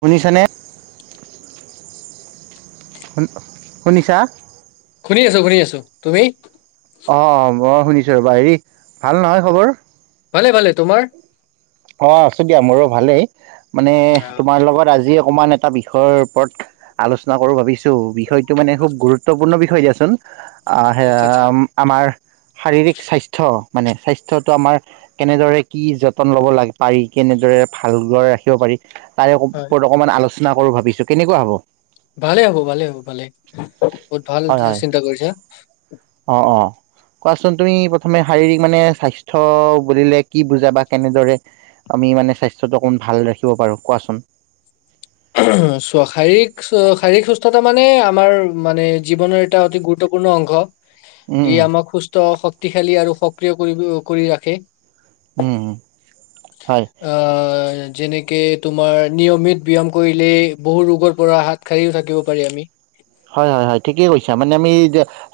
শুনিছা নে শুনিছা? শুনি আছো শুনি আছো তুমি অঁ অঁ মই শুনিছো ৰবা হেৰি ভাল নহয় খবৰ। ভালে ভালে তোমাৰ? অঁ আছো দিয়া মোৰো ভালেই মানে আহ, তোমাৰ লগত আজি- অকণমান এটা বিষয়ৰ ওপৰত আলোচনা কৰো ভাবিছো বিষয়টো মানে খুব গুৰুত্বপূৰ্ণ বিষয়। দিয়াচোন আচ্ছা আচ্ছা আমাৰ শাৰীৰিক স্বাস্থ্য। মানে স্বাস্থ্যতটো আমাৰ কেনেদৰে কি যতন ল'ব লাগে। পাৰি কেনেদৰে ভালদৰে ৰাখিব পাৰি তাৰে হয় ওপৰত অকণমান আলোচনা কৰোঁ ভাবিছোঁ কেনেকুৱা হ'ব। ভালে হ'ব ভালে হ'ব ভালেই বহুত ভাল হয় হয় চিন্তা কৰিছা। অ অ কোৱাচোন তুমি প্ৰথমে শাৰীৰিক মানে স্বাস্থ্য বুলিলে কি বুজা বা কেনেদৰে- আমি মানে স্বাস্থ্যটো অকমান ভাল ৰাখিব পাৰো কোৱাচোন? উ শাৰীৰিক শাৰীৰিক, অতা মানে আমাৰ মানে জীৱনৰ এটা অতি গুৰুত্বপূৰ্ণ অংশ। উম ই উম আমাক সুস্থ শক্তিশালী আৰু সক্ৰিয় কৰি কৰি ৰাখে। উম হয়! আহ যেনেকে তোমাৰ নিয়মিত ব্যয়াম। কৰিলে বহু ৰোগৰ পৰা হাত সাৰিও থাকিব পাৰি আমি। হয় হয় হয় ঠিকেই কৈছা মানে আমি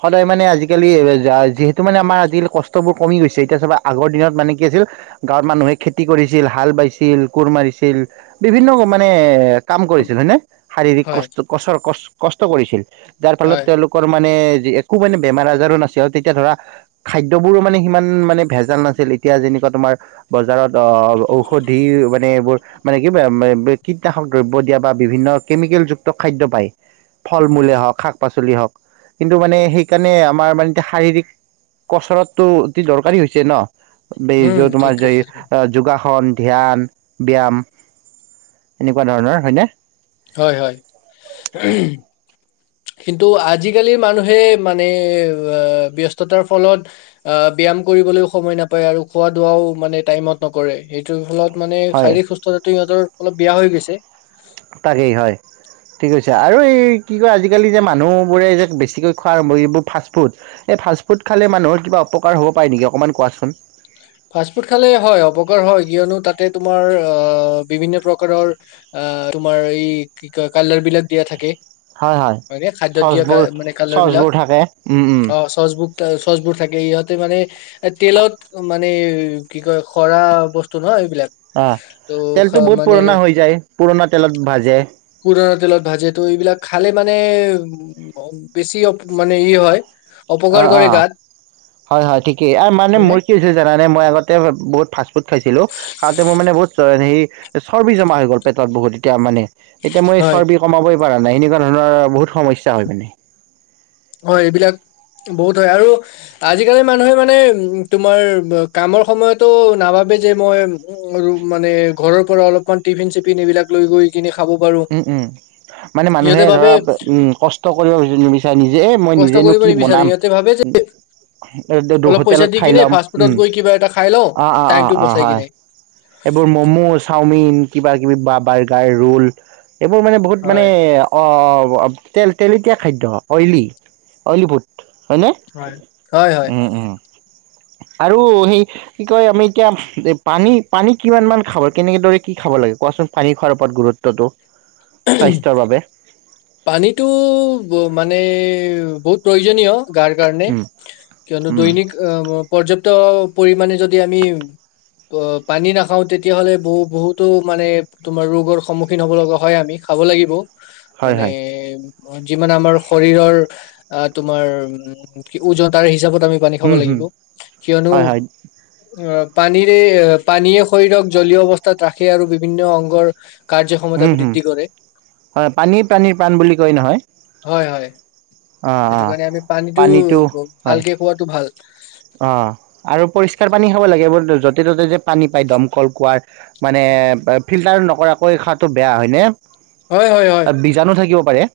সদায় মানে আজিকালি যিহেতু মানে আমাৰ আজালি- কমি গৈছে এতিয়া চবা আগৰ দিনত মানে কি আছিল গাঁৱৰ মানুহে খেতি কৰিছিল হাল বাইছিল কোৰ মাৰিছিল। বিভিন্ন মানে কাম কৰিছিল হয়ে নে? শাৰীৰিক হয় কষ্ট কচৰ কষ্ট কৰিছিল যাৰ ফলত হয় তেওঁলোকৰ মানে। একো মানে বেমাৰ আজাৰো নাছিল আৰু তেতিয়া ধৰা খাদ্যবোৰো মানে সিমান মানে ভেজাল নাছিল এতিয়া যে। এনেকুৱা তোমাৰ বজাৰত অঁ ঔষধি মানে এইবোৰ। মানে কি কীটনাশক দ্ৰব্য দিয়া বা বিভিন্ন কেমিকেল যুক্ত খাদ্য পায়। ফল মূলে হওঁক শাক পাচলি হওক কিন্তু মানে সেইকাৰণে আমাৰ মানে এতিয়া শাৰীৰিক। কচৰতটো অতি দৰকাৰী হৈছে ন বয উম তোমাৰ ঠিক যে কৈছা তুমি যোগাস। শন ধ্যান ব্যায়াম এনেকুৱা ধৰণৰ হয়নে। হয় হয়। কিন্তু আজিকালিৰ মানুহে মানে ব্যস্ততাৰ ফলত আহ। ব্যায়াম কৰিবলৈও সময় নাপায় আৰু খোৱা দোৱাও মানে টাইমত নকৰে সেইটোৰ ফলত। মানে হয় শাৰীৰিক সুস্থতাটো ইিহঁতৰ অলপ বেয়া হৈ গৈছে। তাকেই হয়। ঠিক কৈছে আৰু এই কি কয় আজিকালি যে মানুহবোৰে যে বেছিকৈ খোৱা আৰম্ভ এইবোৰ ফাষ্টফুড- ফাষ্টফুড খালে মানুহৰ কিবা অপকাৰ হ'ব পাৰে নেকি অকণমান কোৱাচোন। ফাষ্টফুড খালে হয় অপকাৰ হয় কিয়নো তাতে তোমাৰ বিভিন্ন প্ৰকাৰৰ। অঁ তোমাৰ এই কি ক কালাৰ বিলাক দিয়া থাকে। হয় ন খাদ্য দিয়া চচবোৰ মানে কালৰ বিলাক চচবোৰ থাকে উম উম অ চচবুক- চচবোৰ থাকে ইহতে মানে এ তেলত মানে কি কয় খৰা বস্তু নহয়। অ তহ তেলটো বহুত মানে পুৰণা হৈ যায় পুৰণা তেলত ভাজে হুৰৰ। তেলত ভাজে ত এইবিলাক খালে মানে উ বেছি মানে ই হয়। অপকাৰ অ' অ কৰে গাত 'হয় হয় ঠিকেই মানে হয়নে মোৰ কি হৈছে - জানা নে মই আগতে বহুত ফাষ্ট ফুড খাইছিলোঁ - সে চৰ্বি জমা হৈ গ'ল পেটত বহুত এতিয়া মানে। এতিয়া মই হয় চৰ্বি কমাবই পৰা নাই এনেকুৱা ধৰণ বহুত সমস্যা। অ' এইবিলাক বহুত হয়। আৰু আজিকালি মানুহে মানে তোমাৰ কামৰ সময়তো নাভাব। ঘৰৰ পৰা অলপমান টিফিন চিফিন এইবিলাক লৈ গৈ কিনে খাব পাৰো উম, উম মানে মানুহে সিহঁতে ভাবে ধৰা উম কষ্ট কৰিব নিবিচাৰে নিজে মই কষ্ট নিজেনো কৰিব কি নিবিচাৰে বনাম। সিহঁতে ভাবে যে এই অলপ পইচা হোটেলত দি খাই কিনে ল'ম। ফাষ্ট ফুডত উম, গৈ কিবা এটা খাই লওঁ অ, অ, অ, টাইমটো অ, বচাই হয়। কিনে এইবোৰ ম'ম', চাওমিন কিবা-কিবি বা বাৰ্গাৰ ৰোল। এইবোৰ মানে বহুত মানে হয় অ' তে তেলেতীয়া খাদ্য অইলী অইলী বহুত। হয়নে? হয় হয় হয় উম উম আৰু সেই কি কয় আমি এতিয়া পানী, পানী কিমান মান খাব কেনেকেদৰে কি খাব লাগে কোৱা চোন? পানী খোৱাৰ ওপৰত গুৰুত্বটো স্বাস্থ্যৰ বাবে। পানীতটো মানে বহুত প্ৰয়োজনীয়। গাৰ কাৰণে, উম, কিয়নো উম, দৈনিক আহ পৰ্যাপ্ত পৰিমা মানে যদি আমি অ'পানী নাখাও তেতিয়াহ'লে বহু বহুতো মানে তোমাৰ ৰোগৰ সন্মুখীন হব লগা হয় আমি। খাব লাগিব। হয়, মানে, হয়, যিমানে আমাৰ শৰীৰৰ তোমাৰ কি উজতাৰ হিচাপত আমি পানী খাব উম, হুম, লাগিব। কিয়নো হয়, হয়, অ' পানীৰে এ পানীয়ে শৰীৰক জলীয় অৱস্থাত ৰাখে আৰু বিভিন্ন অংগৰ কাৰ্যক্ষমতা বৃদ্ধি কৰে। পানীৰ পাণ বুলি কয় নহয়। হয় হয় অ', সেইটো অ', কাৰণে আমি পানীতটো ভালকে খোৱাটো ভাল। অ'আৰু পৰিষ্কাৰ পানী খাব লাগে। কেৱল য'তে- ত'তে যে পানী পায় দমকল কঁৱোৱাৰ মানে ফিল্টাৰ নকৰাকৈ খোৱাটো বেয়া হয়নে? তাত বীজাণু থাকিব পাৰে।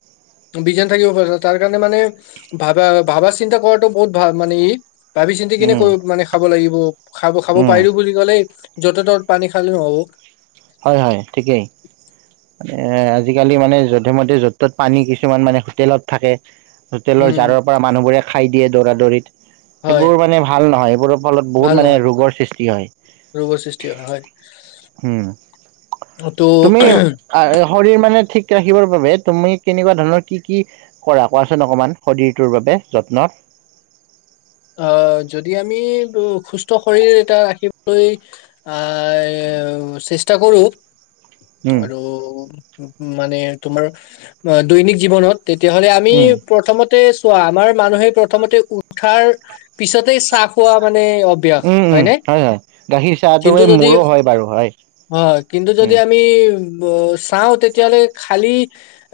বীজাণু থাকিব তাৰ কাৰণে মানে ভাবা ভাবা চিন্তা কৰাটো বহুত ভাল মানে ই। ভাবি চিন্তি কিনি উম, ক মানে খাব লাগিব। খাব খাব উম, পাৰিলো বুলি ক'লেই য'তে ত'ত পানী খালে নহ'ব। হয়, হয় ঠিকেই। আজিকালি মানে যধে-মধে য'ত ত'ত পানী কিছুমান মানে হোটেলত থাকে। হোটেলৰ উম জাৰৰ পৰা মানুহবোৰে খাই দিয়ে দৌৰা দৌৰিত। হয় সেইবোৰ মানে ভাল নহয়। এইবোৰৰ ফলত ভাল বহুত মানে নহয় ৰোগৰ সৃষ্টি হয়। ৰোগৰ সৃষ্টি হয় হয়। উম তুমি ত' শৰিৰ মানে ঠিক ৰাখিবৰ বাবে তুমি কেনেকুৱা ধৰণৰ কি কি কৰা কোৱাচোন অকমান, শৰীৰটোৰ বাবে? নত। অ' যদি আমি সুস্থ শৰীৰ এটা ৰাখিবলৈ আহ চেষ্টা কৰো। উম আৰু মানে তোমাৰ দৈনিক জীৱনত তেতিয়াহলে আমি উম প্ৰথমতে চোৱা, আমাৰ মানুহে প্ৰথমতে উঠাৰ পিছতে চাহ খোৱা মানে অভ্যাস উম, উম, হয়নে? হয়, হয় গাখীৰ চাহটো কিন্তু এই যদি মূৰো হয় বাৰু হয়। হয়। কিন্তু যদি উম আমি চাওঁ তেতিয়াহ'লে খালি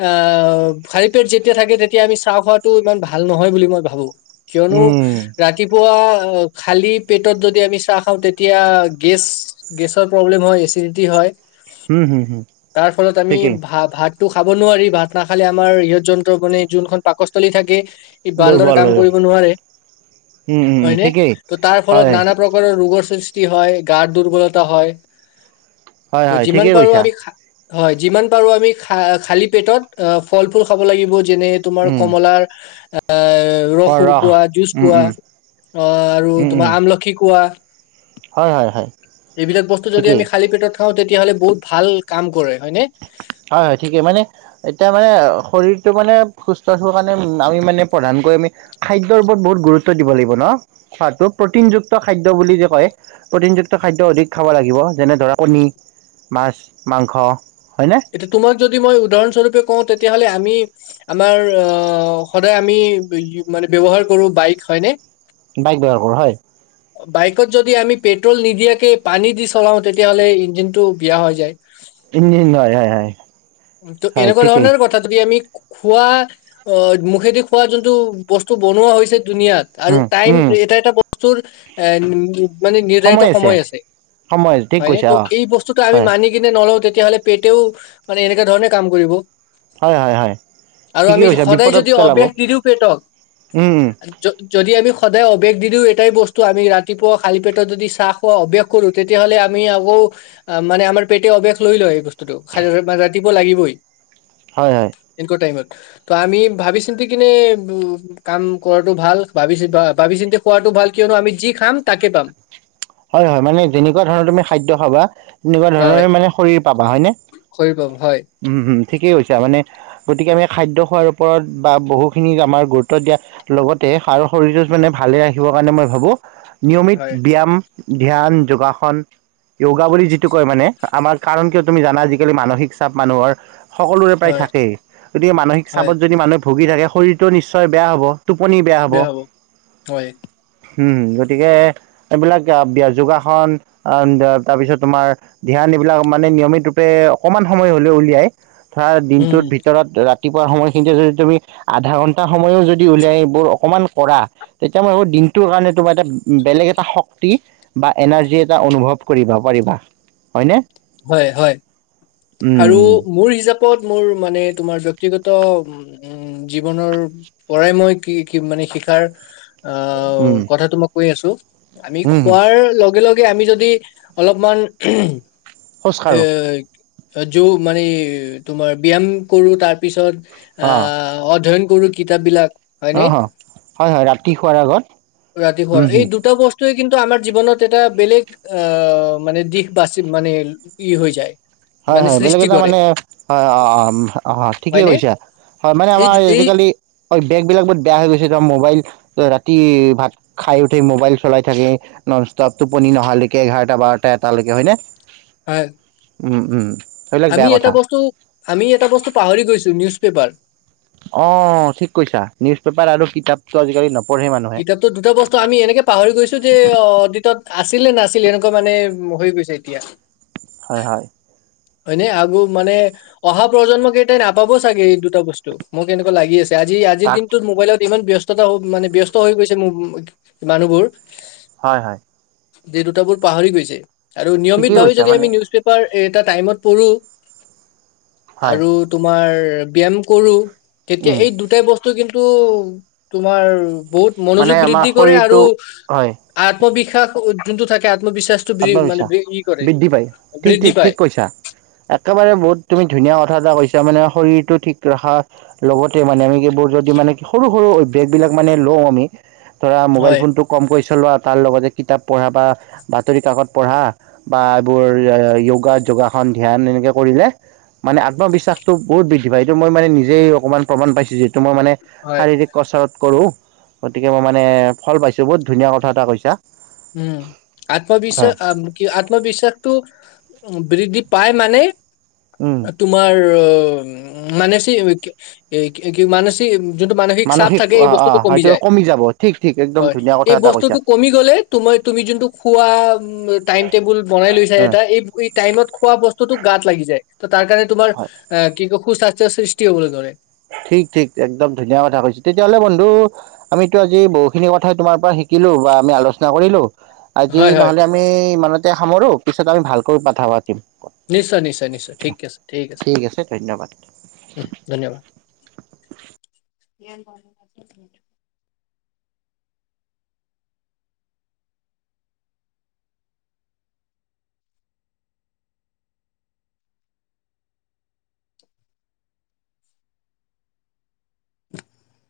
আহ খালি পেট যেতিয়া থাকে তেতিয়া আমি চা খোৱাত ইমান ভাল নহয় বুলি মই ভাবো কিয়নো উম ৰাতিপুৱা খালী পেটত যদি আমি চাহ খাওঁ তেতিয়া গেছ গেছৰ প্ৰব্লেম হয় এচিডিটি হয় হম হম হম তাৰ ফলত আমি ঠিকেই ভা ভাত খাব নোৱাৰি ভাত নাখালে আমাৰ সিহঁত যন্ত্ৰ মানে যোনখন পাকস্থলী থাকে। ই ভালদৰে দুৰ্বল কাম হয়। কৰিব নোৱাৰে উম উম হয় নে ঠিকেই ত তাৰ ফলত হয় নানা প্ৰকাৰৰ ৰোগ। সৃষ্টি হয় গাত দুৰ্বলতা হয় হয় ত হয় যিমান ঠিকেই পাৰো কৈছা আমি। হয় যিমান পাৰো আমি খা খালি পেটত অ ফল ফুল খাব লাগিব। যেনে তোমাৰ উম কমলাৰ অঁ ৰস অ', শুকুৱা জুচ উম, কোৱা উম, অ আৰু উম, উম, তোমাৰ আমলখি কোৱা হয় হয় হয় এইবিলাক বস্তু যদি ঠিকেই আমি খালি পেটত খাওঁ তেতিয়াহ'লে বহুত ভাল কাম কৰে। হয়নে হয় হয় ঠিকে মানে এতিয়া মানে শৰীৰটো মানে সুস্থ থব কাৰণে আমি মানে প্ৰধানকৈ আমি খাদ্যৰ ওপৰত বহুত গুৰুত্ব দিব লাগিব ন, খোৱাটো প্ৰটিন যুক্ত খাদ্য বুলি যে কয় প্ৰটিন যুক্ত খাদ্য অধিক খাব লাগিব যেনে ধৰা কণী মাছ মাংস হয়নে এতিয়া তোমাক যদি মই উদাহৰণস্বৰূপে কওঁ তেতিয়া তেতিয়াহ'লে আমি আমাৰ অ সদায় আমি মানে ব্যৱহাৰ কৰো বাইক হয়নে বাইক ব্যৱহাৰ কৰোঁ হয়। বাইকত যদি আমি পেট্ৰল নিদিয়াকে পানী দি চলাও তেতিয়াহ'লে ইঞ্জিনতটো বিয়া হৈ যায়, ইঞ্জিন হয়, হয়, হয়, উ তো হয়, এনেকুৱা ঠিকেই ধৰণৰ কথা যদি আমি খোৱা অ মুখেদি খোৱা যোনটো বস্তু বনোৱা হৈছে ধুনীয়াত আৰু উম, টাইম উম, এটা এটা বস্তুৰ এ উ মানে নিৰ্ধাৰিত সময় আছে সময় ঠিক হয়নে কৈছা অ', ত' এই বস্তুতটো আমি হয়, মানি কিনে নলও তেতিয়াহ'লে পেটেও মানে এনেককা ধৰণে কাম কৰিব হয় হয় হয় আৰু ঠিকেই আমি কৈছা সদায় বিপদত যদি পেলাব অভ্যাস নিদিও পেটক উম, উম, যদি আমি সদায় অভ্যাস দি দিওঁ এটাই বস্তু আমি ৰাতিপুৱা খালী পেটত যদি চাহ খোৱা অভ্যাস কৰোঁ তেতিয়াহ'লে আমি আকৌ মানে আমাৰ পেটে অভ্যাস লৈ লয়েই বস্তুটো খ ৰাতিপুৱা লাগিবই হয়, হয়। ইনকা টাইমত ত আমি ভাবি চিন্তি কিনে উ কাম কৰাটো ভাল ভাবি ভাবি চিন্তি খোৱাটো ভাল কিয়নো আমি যি খাম তাকে পাম হয় হয় এনেকুৱা হয় ধৰণৰে মানে শৰীৰ পাবা হয়নে? খৰি পাম হয় ঠিকেই হৈছে মানে গতিকে আমি খাদ্য খোৱাৰ ওপৰত বা বহুখিনি আমাৰ গুৰুত্ব দিয়াৰ লগতে আৰু শৰীৰটো মানে ভালে ৰাখিবৰ কাৰণে মই ভাবোঁ হয় নিয়মিত ব্যায়াম ধ্যান যোগাসন য়গা বুলি যিটো কয় মানে আমাৰ কাৰণ কিয় তুমি জানা আজিকালি মানসিক চাপ মানুহৰ সকলোৰে প্ৰায় হয় থাকেই গতিকে মানসিক হয় চাপত যদি মানুহে ভুগি থাকে শৰীৰটো নিশ্চয় বেয়া হ'ব। টোপনি বেয়া হ'ব হয় গতিকে এইবিলাক যোগাসন তাৰপিছত তোমাৰ ধ্যান এইবিলাক মানে নিয়মিত ৰূপে অকমান সময় হলে উলিয়াই ধৰা উম দিনটোৰ ভিতৰত ৰাতি ৰাতিপুৱা সময়খিনিতে যদি তুমি আধা ঘন্টা সময়ও যদি উলিয়াই ও অকণমান কৰা তেতিয়া মই টোৰ কাৰণে তোমাৰ এটা বেলেগ এটা শক্ত শক্তি বা এনাৰ্জি এটা অনুভৱ কৰিব পাৰিবা হয়নে? হয় হয় আৰু উম, মোৰ হিচাপত মোৰ মানে, তোমাৰ ব্য়ক্তিগত উ জীৱনৰ পৰাই মই কি কি মানে শিকাৰ অ উম, উম, কথাতটো মই কৈ আছো আমি উম, খোৱাৰ লগে লগে আমি যদি অলপমান খোজ এ কাঢ়ো যো মানে তোমাৰ ব্যায়াম কৰো তাৰপিছত অধ্যয়ন সৰু কিতাপবিলাক অ অ হয় হয় ৰাতি শোৱাৰ আগত ৰাতি উম, খোৱাৰ হম। এই দুটা বছ কিন্তু আমাৰ জীৱনত এটা বেলেগ আহ মানে দিশ বাচি মানে ই হৈ যায় হয় মানে হয় বেলেগ সৃষ্টি এটা কৰে মানে হয় অ অ ঠিকেই হয়নে কৈছা হয় মানে এই আমাৰ এই আজিকালি বেগ বিলাক বহুত বেয়া হৈ গৈছে মোবাইল ত ৰাতি ভাত খাই উঠি মোবাইল চলাই থাকে নন ষ্টপটোপনি নহালৈকে এঘাৰটা বাৰতা এটালৈকে হয়নে? হয়। ওম ওম আমি এটা বস্তু আমি এটা বস্তু পাহৰি গৈছো নিউজ পেপাৰ অ ঠিক কৈছা নিউজ পেপাৰ আৰু কিতাপতটো আজিকালি ন কিতাপতো দুটা বস্তু আমি এনেকে পাহৰি গৈছো যে অতিতত আছে, আছিলে নাছিলে এনেকুৱা মানে হৈ গৈছে এতিয়া হয় হয় হয়নে আগৌ মানে অহা প্ৰজন্মক এইটাই নাপাব চাগে এই দুটা বস্তু মোক এনেকুৱা লাগি আছে আজি আজিৰ তাক দিনটোত মোবাইলত ইমান ব্যস্ততা মানে ব্যস্ত হৈ গৈছে মানুহবোৰ হয় হয় যে দুটাবোৰ পাহৰি গৈছে আৰু ঠিকেই নিয়মিতভাৱে কৈছা যদি মানে আমি নিউজ পেপাৰ এ তাত টাইমত পঢ়ো হয় আৰু তোমাৰ ব্যয়াম কৰো তেতিয়া উম এই দুটাই বস্তু কিন্তু তোমাৰ বহুত মানে মনোযোগ আমাৰ বৃদ্ধি কৰে আৰু শৰীৰটো হয় আত্মবিশ্বাস যোনটো থাকে আত্মবিশ্বাসটো মানে আত্মবিশ্বাস ই কৰে বৃদ্ধি পায় ঠিক বৃদ্ধি ঠিক পায় ঠিক কৈছা একেবাৰে বহুত তুমি ধুনীয়া কথা এটা কৈছা মানে শৰীৰটো ঠিক ৰখাৰ লগতে মানে আমি এইবোৰ যদি মানে কি সৰু সৰু অভ্যাসবিলাক মানে লওঁ আমি ধৰা মোবাইল হয় ফোনটো কমকৈ চলোৱা আৰু তাৰ লগতে কিতাপ পঢ়া বা বাতৰি কাকত পঢ়া বা এইবোৰ য়গা যোগাসন ধ্যান এনেকে কৰিলে মানে আত্মবিশ্বাসতটো বহুত বৃদ্ধি পায় এই মই নে নিজেই অকণমান প্ৰমণ পাইছো যে তোমাৰ মানে হয় শাৰীৰিক কচৰত কৰোঁ গতিকে মই মানে ফল পাইছোঁ বহুত ধুনীয়া কথা এটা কৈছা উম আত্মবিশ্বাস হয় আম কি আত্মবিশ্বাসটো বৃদ্ধি পাই মানে উম তোমাৰ অ উম মানেচি কি কি মানেচি যোনটো মানসিক চাপ থাকে এই অ অ বস্তুটো কমি হয়টো যায় যাব ঠিক ঠিক একদম হয় ধুনীয়া কথা এই এটা কৈছা বস্তুটো কমি গলে মই তুমি জোনটো খোৱা উম টাইম টেবুল বনাই লৈছা অ এটা এই বস্তুটো তাত লাগি যায় ত তাৰ কাৰণে তোমাৰ হয় অ কি ক সু স্বাস্থ্যৰ সৃষ্টি হবলৈ ধৰে ঠিক ঠিক একদম ধুনীয়া কথা কৈছা তেতিয়াহ'লে বন্ধু আমিতো আজি বহুখিনি কথাই তোমাৰ পৰা শিক শিকিলোঁ বা আমি আলোচনা কৰিলোঁ আজি হয় হয় নহলে আমি ইমানতে সামৰো পিছত আমি ভালকৈ পঠা পাত নিশ্চয় নিশ্চয় নিশ্চয় ঠিক আছে ঠিক আছে উম ধন্যবাদ [unintelligible]